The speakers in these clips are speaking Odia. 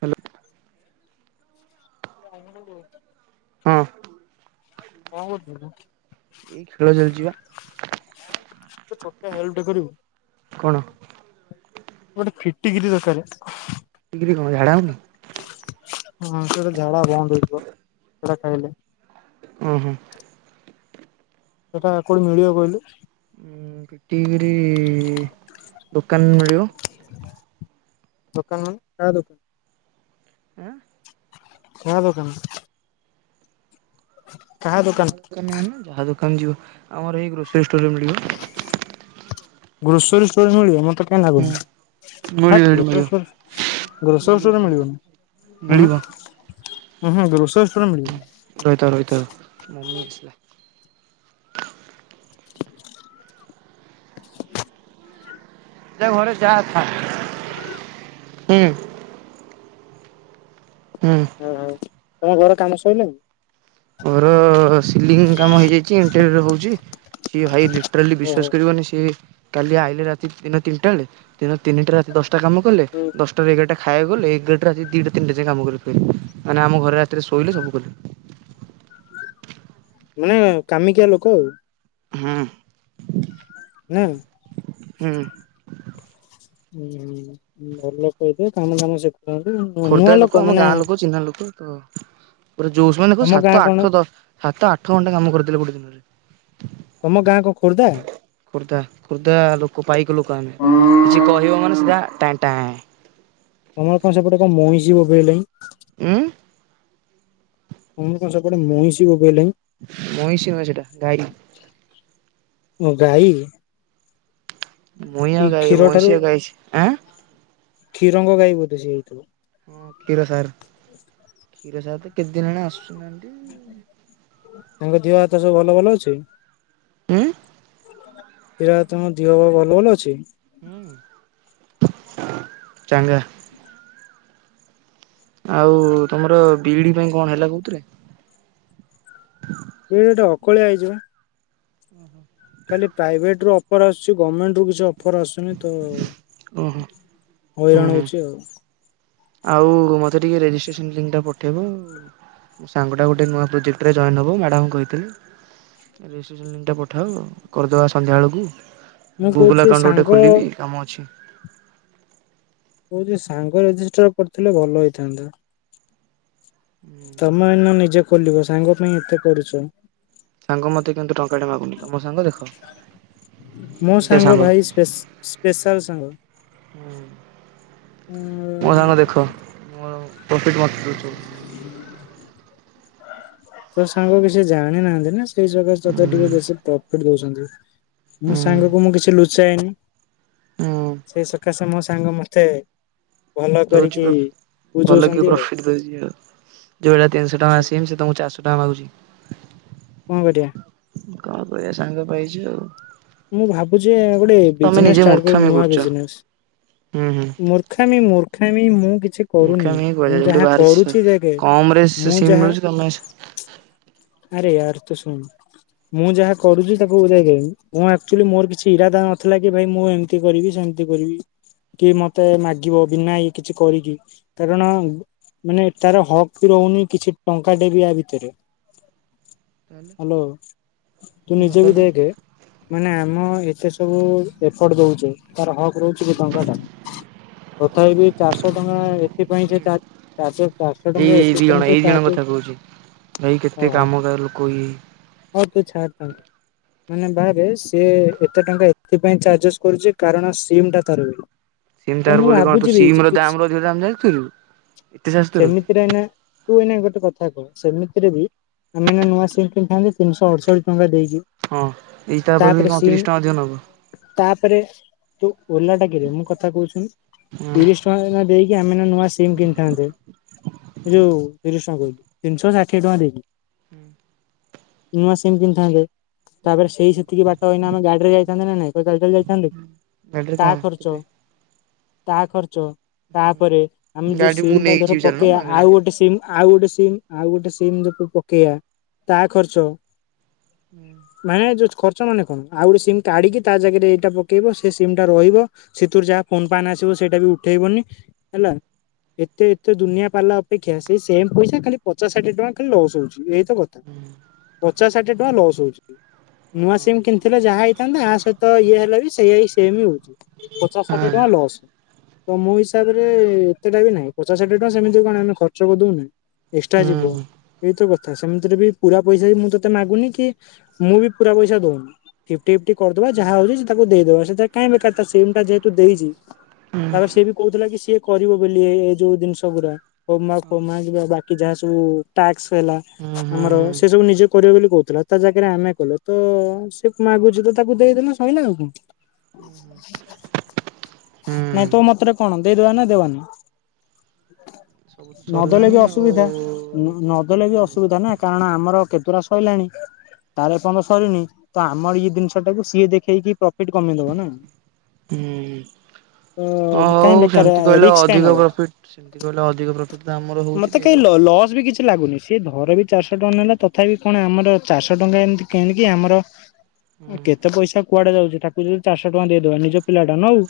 ହ୍ୟାଲୋ ବଙ୍ଗଲୁରୁ ହଁ। କଣ କରୁଥିଲୁ? ଏଇ ଖେଳ ଚାଲିଚି ବା। ଛୋଟିଆ ହେଲ୍ପ ଟେ କରିବୁ? କଣ ଗୋଟେ ଫିଟିକିରି ଦରକାର। ି [inaudible] କ୍ର୍ରୀ କଣ ଝାଡ଼ା ହଉନି ହଁ ସେଇଟା ଝାଡ଼ା ବନ୍ଦ ହୁଏ ପା ସେଟା ଖାଇଲେ ଉଁ ହୁଁ। ସେଟା କୋଉଠି ମିଳିବ କହିଲୁ? ଫିଟିକରି ଇ ଦୋକାନରେ ମିଳିବ। ଦୋକାନ ମାନେ କାହା ଦୋକାନ? ଆଁ କାହା ଦୋକାନ? ହ [inaudible] କାହା ଦୋକାନ ମାନେ? ଯାହା ଦୋକାନ ଯିବ ଆମର ଏଇ ଗ୍ରୋସୋ ରି ଷ୍ଟୋରେ ମିଳିବ। ଗ୍ରୋସରି ଷ୍ଟୋରରେ ମିଳିିବ ମ ତେ କାଇଁ ହୁଁ ଲାଗୁନି ମିଳିବ ହାଟ୍ ସେଠି ମିଳିବ ଗ୍ରୋସେରି ଷ୍ଟୋର୍ରେ ଗ୍ରୋସୋରୀ ମିଳିବ ଷ୍ଟୋର୍ରେ ମିଳିବ ମିଳିବନି। ଉହୁଁ, ହଁ ହଁ ଗ୍ରୋସସ୍ ହୁ ରହିଥା ରହିଥାଅ ମମି ପସଲା। ଘରେ ଯାଥା ହୁଁ। ହୁଁ। ଓହୋ ତମ ଘର କାମ ସଇଲାଣି? ଡେର ରେ ହଉଛି ସିଏ ଭାଇ ଲି ଟ୍ରାଲୀ ବିଶ୍ୱାସ ଓହୋ କରିବନି ସିଏ। କାଲି ଆଇିଲେ ରାତି ଦିନ ତିନିଟା ବେଳେ ଦିନ ତିନିଟା ରାତି ଦଶ ଟା କାମ କଲେ ଦଶଟାରୁ ଏଗାରଟା ଖାଇବାକୁ ଗଲେ ଏଗାରଟା ରାତି ଦିଇଟା ତିନିଟା ଯାଏଁ କାମ କଲେ ଫେର। ମାନେ ଆମ ଘରେ ରାତିରେ ଶୋଇଲେ ସବୁ କଲେ। ମାନେ କାମିକିଆ ଲୋକ ଆଉ। ହୁଁ। ନାହିଁ। ହୁଁ। ହୁଁ ହୁଁ ଭଲ ଲୋକ ହେଇଥିବେ କାମ ଦାମ ଶିଖୁ ଖୋର୍ଦ୍ଧା ଲୋକ ଆମ ଗାଁ ଲୋକ ଚିହ୍ନା ଲୋକ ତ ପୁରା ଯୋସ ମାନେ କହୁ ତମ ଗାଁ ସାତ କଣ ଆଠ ଦ ସାତ ଆଠ ଘଣ୍ଟା କାମ କରିଦେଲେ ଗୋଟେ ଦିନରେ। ତମ ଗାଁ କଣ ଖୋର୍ଦ୍ଧା? ଖୋର୍ଦ୍ଧା ଖୋର୍ଦ୍ଧା ଲୋକ ପାଇକ ଲୋକ ଆମେ କିଛି କହିବ ତମର ମାନେ ସିଧା ଟାଁଏ ଟାଁଏ। ତମର କଣ ସେପଟେ କଣ ମଇଁଷୀ ବୋବେଇ ଲେଇଁ? ଉଁ, ତମର କଣ ସେପଟେ ମଇଁଷି ବୋ ମଇଁଷି ନୁହେଁ ସେଟା ଗାଈ। ମୁଁ ଗାଈ ମହିଁଆ ଏଇ ଗାଇ କ୍ଷୀର ଠାରୁ ମହିଁଷିଆ ଗାଈ ସେ। ଆଁ କ୍ଷୀରଙ୍ଗ ଗାଈ ବୋଧେ ସେ ହେଇଥିବ। ହଁ କ୍ଷୀର ସାର୍ କ୍ଷୀର ସାର୍ ତ କେତେ ଦିନ ହେଣା ଆସୁ ନାହାଁନ୍ତି। ତାଙ୍କ ଦିଅ ହାତ ସବୁ ଭଲ ଭଲ ଅଛି। ଉଁ କିରା ତମ ଦିଅ ବା ଭଲ ଭଲ ଅଛି। ହୁଁ ଚାଙ୍ଗା ଆଉ ତମର ବିଇଡି ପାଇଁ କଣ ହେଲା କୋଉଥିରେ? ବି ଇ ଡି ଅକଳିଆ ହେଇଚି ବା। ଖାଲି ପ୍ରାଇଭେଟ ର ଆସଛି ଗର୍ଣ୍ଣେଣ୍ଟ ର କିଛି ଅ ଅଫର ଆସୁନି ତ ଓହୋ ହୁଁ ହଇରାଣ ହୁଁ ହଉଛି ଆଉ। ଆଉ ମୋତେ ଟିକିଏ ରେଜିଷ୍ଟ୍ରେସନ୍ ଲିଙ୍କଟା ପଠାଇବୁ ମୋ ସାଙ୍ଗଟା ଗୋଟେ ନୂଆ ପ୍ରୋଜେକ୍ଟରେ ଜଏନ୍ ହେବ ମ୍ୟାଡ଼ାମ କହିଥିଲେି ରେଜିଷ୍ଟ୍ରେସନ୍ ଲିଙ୍କଟା ପଠାଅ କରିଦେବା ସନ୍ଧ୍ୟାବେଳକୁ। ମୁଁ ଗୁଗୁଲ କହୁଛି ଆକାଉଣ୍ଟ ଗୋଟେ ସାଙ୍ଗ ଖୋଲିବି କାମ ଅଛି। କୋଉଛି ସାଙ୍ଗ ରେଜିଷ୍ଟର କରିଥିଲେ ଭଲ ହେଇଥାନ୍ତା। ହୁଁ ତମେନ ନିଜକୁ ଖୋଲିବ ସାଙ୍ଗ ପାଇଁ ଏତେ କରୁଛ। ସାଙ୍ଗ ମତେ କିନ୍ତୁ ଟଙ୍କା ଟା ମାଗୁନି ତମୋ ସାଙ୍ଗ ଦେଖ ମୋ ଏମିତିଆ ସାଙ୍ଗ ହୁ ଭାଇ ସ୍ପେସ ସ୍ପେଶାଲ ସାଙ୍ଗ ମୋ ସାଙ୍ଗ ଉଁ ଦେଖ ମୋ ପ୍ରଫିଟ [unintelligible] ତୋ ସାଙ୍ଗ କିଛି ଜାଣି ନାହାନ୍ତି ନା। ସେଇ ଜାଗା ହୁଁ ଟିକେ ବେଶୀ ପ୍ରପ୍ କରିଦଉଛନ୍ତି ମୋ ହୁଁ ସାଙ୍ଗକୁ ମୁଁ କିଛି ଲୁଚାଏନି। ହୁଁ ସେଇ ସକାଶେ ମୋ ସାଙ୍ଗ ମତେ ଭଲ ଦଉଛି କରିକି ଭଲ କି ବୁଝଉଛନ୍ତି ଆଉ ପ୍ରଫିଟ ଦଉଛି ଆଉ ଯୋଉଭଳିଆ ତିନିଶହ ଟଙ୍କିଆ ସିମ୍ ସେ ତମକୁ ଚରିସ ଟା ମାଗୁଛି। କଣ କରିବା କଣ କରିବା ସାଙ୍ଗ ପାଇଛୁ ଆଉ। ମୁଁ ଭାବୁଛି ଗୋଟେ ତମେ ବିଜନେସ ନିଜେ ଷ୍ଟାର୍ଟ କରିବି ମୂର୍ଖାମି ନୂଆ କରୁଛ ବିଜନେସ ହୁଁ ମୂର୍ଖାମିମର୍ଖା ମୂର୍ଖାମୀ ମୁଁ କିଛି କରୁନି ମୂର୍ଖାମୀ ମୁଁ କୁହାଯାଏ। ଯୋଉଠି ଯାହା ବାହାରେ କରୁଛି ଦେଖେ କମ୍ ରେ ମୁଁ ସିମ୍ ମିଳୁଛି ତମେ ସେ ଆରେୟାର ତ ଶୁଣ ମୁଁ ଯାହା କରୁଛି ତାକୁ ବୁଝାଇି ମୁଁ ଆକଚୁଆଲି ମୋର କିଛି ଇରାଦା ନଥିଲା କି ଭାଇ ମୁଁ ଏମିତି କରିବି ସେମତି କରିବି କି ମତେ ମାଗିବ ବିନା କିଛି କରିକି କାରଣ ମାନେ ତାର ହକ୍ ବି ରହୁନି କିଛି ଟଙ୍କା ଟେ ଆ ଭିତରେ ହ୍ୟାଲୋ ତୁ ନିଜେ ବି ତାହେଲେ ଦେଖେ ମାନେ ମୁଁ ଏତେ ସବୁ ଏଫର୍ଟ ଦଉଛେ ତାର ହକ୍ ରହୁଛି କି ଟଙ୍କା ଟା ତଥାପପି ଚାରିଶହ ଟଙ୍କା ଟା ଏଥିପାଇଁ ଯେ ଏଇ ଏଇ ଦି ଜଣ ଏଇ ଦି ଜଣ କଥା କହୁଛି ଭାଇ କେତେ କେତେ ଓହୋ କାମୁକ ଲୋକ ହଉ ତୁ ଛାଡ ଇଏ। ତାଙ୍କୁ ମାନେ ବାହାରେ ସିଏ ଏତେ ଟଙ୍କା ଏଥିପାଇଁ ଚାର୍ଜେସ କରୁଛି କାରଣ ସିମ୍ ଟା ତାର ବି। ସିମ୍ ତ ତାର ମୁଁ ବୋଲି କଣ ତୁ ଭାବୁଛି ସିମ୍ ର କିଛି ଦାମ ର ଅଧିକ ଦାମଠୁ ଏତେ ଚାର୍ଜ ସେମିତିରେ ଏଇନା କରିବ। ତୁ ଏଇନା ଗୋଟେ କଥା କହ ସେମିତିରେ ବି ଆମେ ଏବେ ନୂଆ ସିମ୍ କିନିଥାନ୍ତେ ତିନିଶ ଅଷଠି ଟଙ୍କା ଦେଇକି ହଁ ଏଇ ତା ବୋଲି ତାପରେ କଣ ତିରିଶ ସିମ୍ ଟଙ୍କା ଅଧିକ ନବ ତାପରେ ତୁ ଓଲାଟା କିରେ ମୁଁ କଥା କହୁଛ ହଁ। ତିରିଶ ଟଙ୍କା ଦେଇକି ଆମେ ନୂଆ ସିମ୍ କିଣିଥାନ୍ତେ ଏ ଯୋଉ ତିରିଶ ତିନିଶହ ଷାଠିଏ ଟଙ୍କା ଦେଇକି ହୁଁ। ନୂଆ ସିମ୍ କିଣି ଥାନ୍ତେ। ତାପରେ ସେଇ ସେତିକି ବାଟ ଏଇକିନା ଆମେ ଗାଡିରେ ଯାଇଥାନ୍ତେ କି ନାଇଁ। ଚାଲି ଚାଲି ଯାଇଥାନ୍ତେ କି ଗାଡିରେ ତା କଣ ଖର୍ଚ୍ଚ କେତେ ତାହା ଖର୍ଚ୍ଚ। ତାପରେ ଆମେ ହୁଁ ଯୋଉ ଗାଡି ମୁଁ ସିମ୍ ଟା ନେଇକି ଧର ଯିବି ଚାଲୁନ ପକେଇବା ଆଉ ମାଗଣାରେ। ଗୋଟେ ସିମ୍ ଆଉ ଗୋଟେ ସିମ୍ ଆଉ ଗୋଟେ ସିମ୍ ଯୋ ସେୟା ତା ଖର୍ଚ୍ଚ। ହଁ [inaudible] ଯୋ ଖର୍ଚ୍ଚ ମାନେ କଣ ଆଉ ଗୋଟେ ସିମ୍ କାଢ଼ିକି ତା ଜାଗାରେ ଏଇଟା ପକେଇବ ସେ ସିମ୍ ଟା ରହିବ ସେଥିରୁ ଯାହା ଫୋନ୍ ଫନ୍ ଆସିବ ସେଇଟା ବି ଉଠେଇବନି ହେଲା ଏତେ ଏତେ ଦୁନିଆ ପାଲା ଅପେକ୍ଷା ସେଇ ସେମ୍ ପଇସା ଖାଲି ପଚାଶ ଷାଠିଏ ଟଙ୍କା ଖାଲି ଲସ୍ ହଉଛି। [unintelligible] କଥା। ହୁଁ ପଚାଶ କେତେ ଟଙ୍କା ଲସହଉଛି। ହୁଁ ନୂଆ ସିମ୍ କିଣିଥିଲ ଯାହା ହେଇଥାନ୍ତା ୟା ସହିତ ଇଏ ହେଲା ବି ସେଇ ସେମି ହୁଁ। ପଚାଶ ଷାଠିଏ ଟଙ୍କା ଲସ୍। ତ ମୋ ହିସାବରେ ଏତେଟା ବି ନାହିଁ ପଚାଶ ଷାଠିଏ ଟଙ୍କା ସେମିତି କଣ ଆମେ ଖର୍ଚ୍ଚ କରିଦଉନେ। ଏକ୍ସଟ୍ରା ଯିବ ହୁଁ ଏଇତ ସେମିତିରେ ବି ପୁରା ପଇସା ବି ମୁଁ ତତେ ମାଗୁନି କି ମୁଁ ବି ପୁରା ପଇସା ଦଉନି। ଟିପ୍ ଟି କରିଦବା ଯାହା ହଉଛି ତାକୁ ଦେଇଦବା। ସେ କାଇଁ ବେକାର ଟାରେ ସିମ୍ ଟା ଯେହେତୁ ଦେଇଛୁ ତାପରେ ସିଏ ବି କହୁଥିଲା କି ସିଏ କରିବ ବୋଲି ଏଇ ଯୋଉ ଜିନିଷ ଗୁଡା। ହୋମୱାର୍କ ହୋମୱାର୍କ ବା ଯାହା ସବୁ ଟାସ୍କ ହେଲା ହୁଁ ହୁଁ ଆମର ସେ ସବୁ ନିଜେ କରିବ ବୋଲି କହୁଥିଲା ତା ଜାଗାରେ ଆମେ କଲ ତ ସେ ନ ବୁଝିକି ତ ତାକୁ ଦେଇ ଦେଲେ ସଇିଲା ଆଉ କଣ। [unintelligible] ହୁଁ ନାଇଁ ତୋ ମତରେ କଣ ଦେଇଦବା ନା ଦେବାନି। ସବୁ ତ ନଦେଲେ ସରିଲାଣି ବି ଆଉ ଅସୁବିଧା କଣ ନଦେଲେ କରିକି ବି ଲାଭ। ଅସୁବିଧା ନା କାରଣ ଆମର କେତେ ପୁରା ସରିଲାଣି ତାର ଏ ପର୍ଯ୍ୟନ୍ତ ସରିନି ତ ଆମର ଇଏ ଜିନିଷ ଟାକୁ ସିଏ ଦେଖେଇକି ସେଇଠୁ କମେଇଦବ ନା ହୁଁ ହଁ ତ କାହିଁ ହଉ ବେକାର ସେମିତି କହିଲେ ରିକ୍ସ କାହିଁ ଅଧିକ ନବା। ପ୍ରଫିଟ ସେମତି କହିଲେ ଅଧିକ ପ୍ରଫିଟ ତ ଆମର ହଉଛି ମତେ କାହିଁ ଦେଇଦବ ଆଉ ଲସ୍ ବି ଲାଗୁନି କିଛି ସିଏ ଧର ବି ଚାରିଶହ ଟଙ୍କା ନେଲା ତଥାପି କଣ ଆମର ଚାରିଶହ ଟଙ୍କା ଏମିତି କିଣିକି ଆମର କେତେ ପଇସା କୁଆଡେ ଯାଉଛି ତାକୁ ଯଦି ଚାରିହ ଟଙ୍କା ଦେଇଦବା ନିଜ ପିଲାଟା ନଉ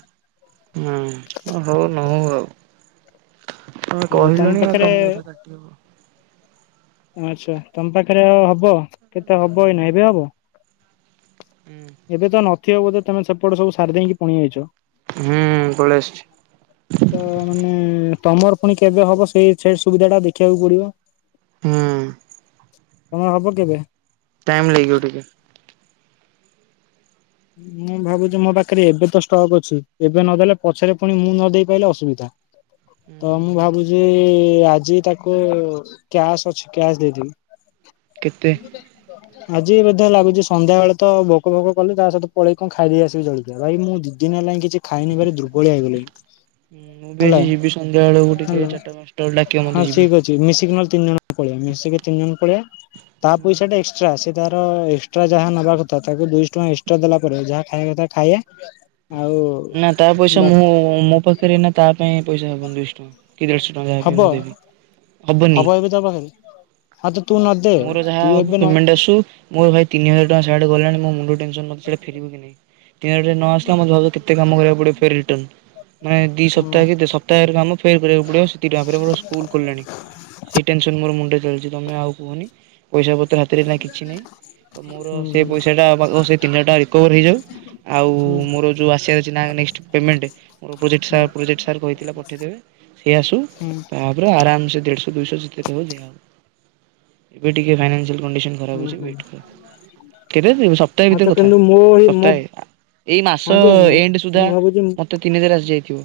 ହ ଆଉ କହିଲୁଣି ଆଉ ପାଖରେ ତମ କଥା କାଟି ହବ ଆଚ୍ଛା ତମ ପାଖରେ ଆ ହବ କେତେ ହବ ଏଇ ନ ଏବେ ହବ ଏବେ ତ ନ ବୋଧ ତେ ସେପଟ ସବୁ ସାରି ଦେଇକି ପୁଣି ଆଇଛ ହୁଁ ପଳେଇ ଆସଛି ତ ମାନେ ତମର ପୁଣି କେବେ ହବ ସେଇ ସେ ସୁବିଧା ଟା ଦେଖିବାକୁ ପଡିବ ହୁଁ, ତମର ହବ କେବେ ଟାଇମ୍ ଲାଗିବ ଟିକେ ମୁଁ ଭାବୁଛି ମୋ ପାଖରେ ଏବେ ତ ଷ୍ଟକ୍ ଅଛି ଏବେ ନଦେଲେ ପଛରେ ପୁଣି ମୁଁ ନ ଦେଇେଇ ପାରିଲେ ଅସୁବିଧା ତ ମୁଁ ଭାବୁଛି ଆଜି ତାକୁ କ୍ୟାସ୍ ଅଛି କ୍ୟାସ୍ ଦେଇଦେବି କେତେ ଆଜି ମଧ୍ୟ ଲାଗୁଛି ସନ୍ଧ୍ୟା ବେଳେ ତ ଭୋକ ଫୋକ କଲେ ତା ସହିତ ପଳେଇ କଣ ଖାଇ ଦେଇେଇ ଆସିବି ଜଳଖିଆ ଭାଇ ମୁଁ ଦି ଦିନ ହେଲାଣି କିଛି ଖାଇନବାର ଦୁର୍ବଳିଆ ହେଇଗଲିଣି ମୁଁ ବି ହେଲା ଆଜି ଯିବି ସନ୍ଧ୍ୟା ବେଳକୁ ଟିକେ ହେଲା ଚାରିଟା ପାଞ୍ଚଟା ବେଳକୁ ଡାକିବ ମତେ ହଁ ଯିବି। ଠିକ ଅଛି ମିଶିକି ନହେଲେ ତିନି ଜଣ ପଳେଇଆ ମିଶିକି ତିନି ଜଣ ପଳେଇ ତା ପଇସା ଟା ଏଷ୍ଟ୍ରା ତାର ଏଷ୍ଟ୍ରା ଯାହା ନେବା କଥା ତାକୁ ଦୁଇଶହ ଟଙ୍କ ଏ ତ ଦେଲା ପରେ ଯାହା ଖାଇବା କଥା ଖାଇବା ନା ତା ପଇସା ମୁଁ ମୋ ପାଖରେ ନା ତା ପାଇଁ ପଇସା ହବନ ଦୁଇଶହ ଟଙ୍କା କି ଦେଢ଼ଶହ ଟଙ୍କା ଯାହା ଵି ହବ ହେଉ ମୁଁ ଦେବି ହବନି ହବ ଏବେ ତା ପାଖରେ ହଁ ତ ତୁ ନ ମୋର ଯାହା ତୁ ହବ ଏବେ ପେମେଣ୍ଟ ଆସୁ ମୋର ଭାଇ ତିନି ହଜାର ଯା ସିଆଡେ ଗଲାଣି ମୋ ମୁଣ୍ଡ ଟେନ୍ସନ ନଥିଲେ ଫେରିବ କିି ନାଇଁ ଆସିଲା ମ ଭ କେତେ କ କରିବାକୁ ପଡିବ ମାନେ ହୁଁ ଦିସପ୍ତାହରୋମ ଫେ କରିବାକୁ ପଡିବି ସ୍କୁଲ ଖୋଲିଲାଣି ମୋ ମୁଣ୍ଡ ମିଳିଛି ତମେ ଆଉ ପୁଣି ପଇସା ପତ୍ର ହାତରେ ନା କିଛି ନାହିଁ ତ ମୋର ହୁଁ ସେ ପଇସାଟା ସେଇଥି ପାଇଁ ରିକଭର ହେଇଯାଉ ଆଉ ହୁଁ ମୋର ଯେଉଁ ଆସିବାର ଅଛି ନା ନେକ୍ସଟ ପେମେଣ୍ଟ ମୋର ପ୍ରୋଜେକ୍ଟ ସାର ହୁଁ ପ୍ରୋଜେକ୍ଟ ସାର କହିଥିଲା ପଠେଇଦେବେ ସେ ଆସୁ ହୁଁ ତା ପରେ ଆରାମ ସେ ଦେଢ଼ଶହ ଦୁଇଶହ ସିକ୍ରେଟ ହବ ଦିଆହବ। ଏବେ ଟିକେ ଫାଇନାନସିଆଲି କଣ୍ଡିସନ ଖରାପ ହୁଁ ଅଛି ହୁଁ ୱେଟ କର କେରେଇ ଦେବି ସପ୍ତାହେ ହଁ ତ ଭିତର କଥା କିନ୍ତୁ ମୋ ମୋ ସପ୍ତାହେ ଏଇ ହଁ ମାସ ଯେ ମୁଁ ଏଣ୍ଡ ସୁଦ୍ଧା ମୁଁ ଭାବୁଛି ମତେ ତିନିଦି ରାଜି। କିଉଁ?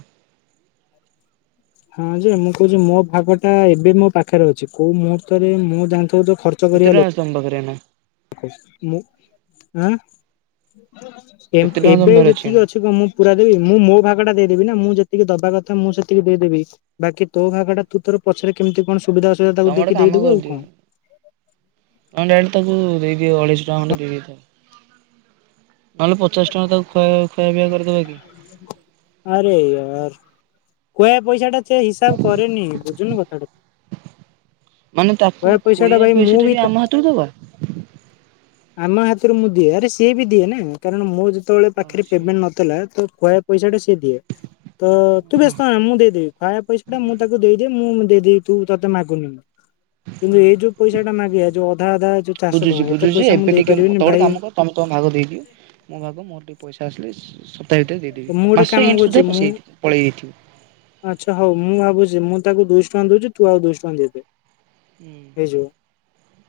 ହଁ ଯେ ମୁଁ କହୁଚି ମୋ ଭାଗ ଟା ଏବେ ମୋ ପାଖେରେ ଅଛି କୋଉ ମୁହୂର୍ତ୍ତରେ ମୁଁ ଜାଣିଥିବ ତ ଖର୍ଚ୍ଚ କେତେ କରିବା ଟଙ୍କା ଅଛି ତମ ପାଖରେ ଏଇନା। ମୁଁ ଆଁ। କେତେ କେମ ଟଙ୍କା ତମ ଏବେ ପାଖରେ ଯେତିକି ଏଇନା ଅଛି କ ମୁଁ ପୁରା ଦେବି ମୁଁ ମୋ ଭାଗ ଟା ଦେଇଦେବି ନା ମୁଁ ଯେତିକି ଦବା କଥ ଥା ମୁଁ ସେତିକି ଦେଇଦେବି ବାକି ତୋ ଭାଗ ଟା ତୁ ତୋର ପଛରେ କେମିତି କଣ ସୁବିଧା ଅସୁବିଧା ତାକୁ ତମେ ଗୋଟେ ଦେଖି କାମ ଦେଇଦବୁ ଆଉ କଣ। କରିଦିଅ ତମେ ଡାଇରେକ୍ଟ ତାକୁ ଦେଇ ଦିଅ ଅଢେଇଶ ଟଙ୍କା ଖଣ୍ଡେ ଦେଇ ଦେଇ ଥାଅ। ନହେଲେ ପଚାଶ ଟଙ୍କା ତାକୁ ଖୁଆ ଖାଇବା ପିଇବା କରିଦବା କି। କୁଏ ପଇସା ଟା ଚେ ହିସାବ କରିନି ବୁଝୁନୁ କଥାଟା ତୁ। ମାନେ ତାକୁ କୋୟା ପଇସା ଟା ଖୁଆଇବା ଭାଇ ମୁଁ ପଇସା ଟା ବି ତା ଆମ ହାତରୁ ଦବା। ତୁରୁ ମୁଁ ଦିଏ ଆରେ ସି ବି ଦିଏ ନା କାରଣ ମୋର ଯୋ ତବେଳେ ଓହୋ ପାଖେରେ ସିଏ ପେମେଣ୍ଟ ନଥିଲା ତ ଖୁଆଇବା ପଇସା ଟା ସିଏ ଦିଏ ତ ତୁ ହଁ ବ୍ୟସ୍ତ ହନା ମୁଁ ଦେଇଦବି ଖାଇବା ପଇସା ମୁଁ ତାକୁ ଦେଇଦି ମୁଁ। ଦେଇି ଦେବି ତୁ ତୋତେ ମାଗୁନି। କିନ୍ତୁ ହୁଁ ଏଇ ଯୋଉ ପଇସା ଟା ମାଗିବା ଯୋଉ ଅଧା ଅଧା ଯୋଉ ଚାରିଶହ ବୁଝୁଛି ଟଙ୍କା ଏତେ ବୁଝୁଛି ପଇସା ମୁଁ ଏବେ ଦେଇ ଟିକେ ତ ପାରିବିନି ଗୋଟେ ଭାଇ। କାମ କର ତମେ ତମ ଭାଗ ଦେଇଦିଅ। ମୋ ଭାଗ [unintelligible] ଦେଇଦେବି। ମୁଁ ଗୋଟେ ମାସ କାମ ଏଣ୍ଡ ସୁଦ୍ଧା କରୁଛି ପଶି ମୁଁ ଯାଇଥିବ ପଳେଇ ଯାଇଥିବ। ଆଛା ହଉ ମୁଁ ଭାବୁଛି ମୁଁ ତାକୁ ଦୁଇଶ ଟଙ୍କା ଦଉଛି ଆଉ ଦୁଇଶ ଟଙ୍କା ଦେଇ ଦେ। ହୁଁ ହେଇଯିବ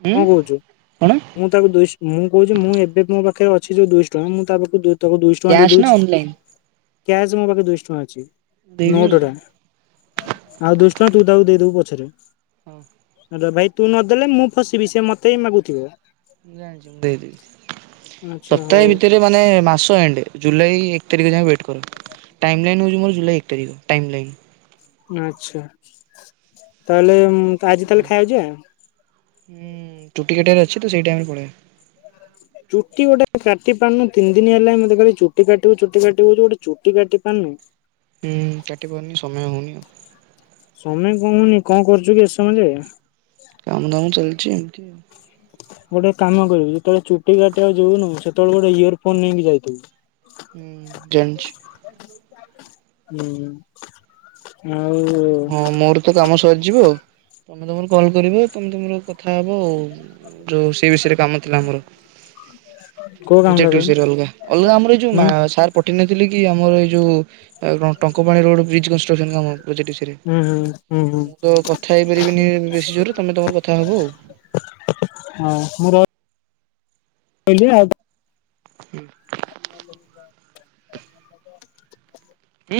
ଉଁ କଣ କହୁଛୁ କଣ ମୁଁ ତାକୁ ଦୁଇଶ ମୁଁ କହୁଛି ମୁଁ ଏବେ ମୋ ପାଖେ ରେ ଅଛ ଅଛି ଜଉ ଦୁଇଶ ଟଙ୍କା ମୁ ତା ପାଖକୁ ଦୁ ତାକୁ ଦୁଇଶ ଟଙ୍କା ଦେଇ କ୍ୟାସ୍ ନା ଦଉଚି। ଅନଲାଇନ୍? କ୍ୟାସ ମୋ ପାଖରେ ଦୁଇଶ ଟଙ୍କା ଅଛି। ଦେଇଦେବି ଆଉ ନୋଟ ଟା ଆଉ ଦୁଇଶ ଟଙ୍କା ତୁ ତାକୁ ଦେଇଦବୁ ପଅ ଛାଜ। ହଁ। ନଦା ବାଇ ତୁ ନଦେଲେ ମୁଁ ଫସିବି ସେ ମତେ ହି ମାଗୁଥିବେ। ଜାଣିଚି ମୁ ଦେଇଦେବି ଆଚ୍ଛା ସପ୍ତାହେ ହଉ ଭିତରେ ମାନେ ମାସ ଏଣ୍ଡ ଜୁଲାଇ ତାରିଖ ଯାଏେ ୱେଟ କର ଟାଇମ ଲାଇନ୍ ହେଉଛି ମୋର ଜୁଲାଇ ଏକ ତାରିଖ ଟାଇମ ଲାଇନ୍। ଆଚ୍ଛା ତାହଲେ ମୁ ତ ଆଜି ତାହେଲେ ଖାଇବାକୁ ଯିବା। ହଁ ଚୁଟିିକଟରେ ଅଛି ତ ସେଇ ଟାଇମରେ ପଳେଇଆ। ଚୁଟି ଗୋଟେ କାଟି ପାରୁନୁ ତିନି ଦିନ ହେଲାଣିଁ ମତେ କହଲି ଚୁଟି କାଟିବୁ ଚୁଟି କାଟିବ ଗୋଟେ ଚୁଟି କାଟି ପାରୁନୁ। ହୁଁ କାଟି ପାରୁନି ସମୟ ହଉନି ଆଉ। ସମୟ କ ହଉନି କଣ କରୁଛୁ କି ଏ ସମୟ ଯାଏ। କାମ ଦାମ ଚାଲିଛି। ଚି ଗୋଟେ କାମ କରିବୁ ଯେତେବେଳେ ଚୁଟି କାଟ ଆଉ ଯିବୁନୁ ସେତେବେଳେ ଗୋଟେ ଇୟର ଫୋନ ନେଇକି ଯାଇଥିବୁ। ହ ଜାଣିଚି। ହୁଁ ହୁଁ ହଁ ମୋର ତ କାମ ସ ଯିବ ଆ ତମେ ତମର କଲ୍ କରିବ ତମେ ତୁମର କ କଥା ହେବ ଆ ଯୋଉ ସେ ବିଷୟରେ କାମ ଥିଲା। ଆମର କୋଉ କାମଟା ପ୍ରୋଜେକ୍ଟ କହିଲୁ ବିଷୟରେ ଅଲଗା ଅଲଗା ଆମର ଏ ଯଉ ହୁଁ ସାର୍ ପଠେଇ ନଥିଲେ କି ଆମର ଏଇ ଯୋଉ ଟଙ୍କପାଣି ରୋଡ ବ୍ରିଜ କନଷ୍ଟ୍ରକ୍ସନ କାମ ସେଠୀ ହୁଁ ହୁଁ ହୁଁ ହୁଁ ମୁଁ ତ କଥା ହେଇପାରିବିନି ବେଶୀ ଜୋରରେ ତମେ ତମର କଥା ହବ ଆଉ। ବିଲ ହୁଁ [inaudible]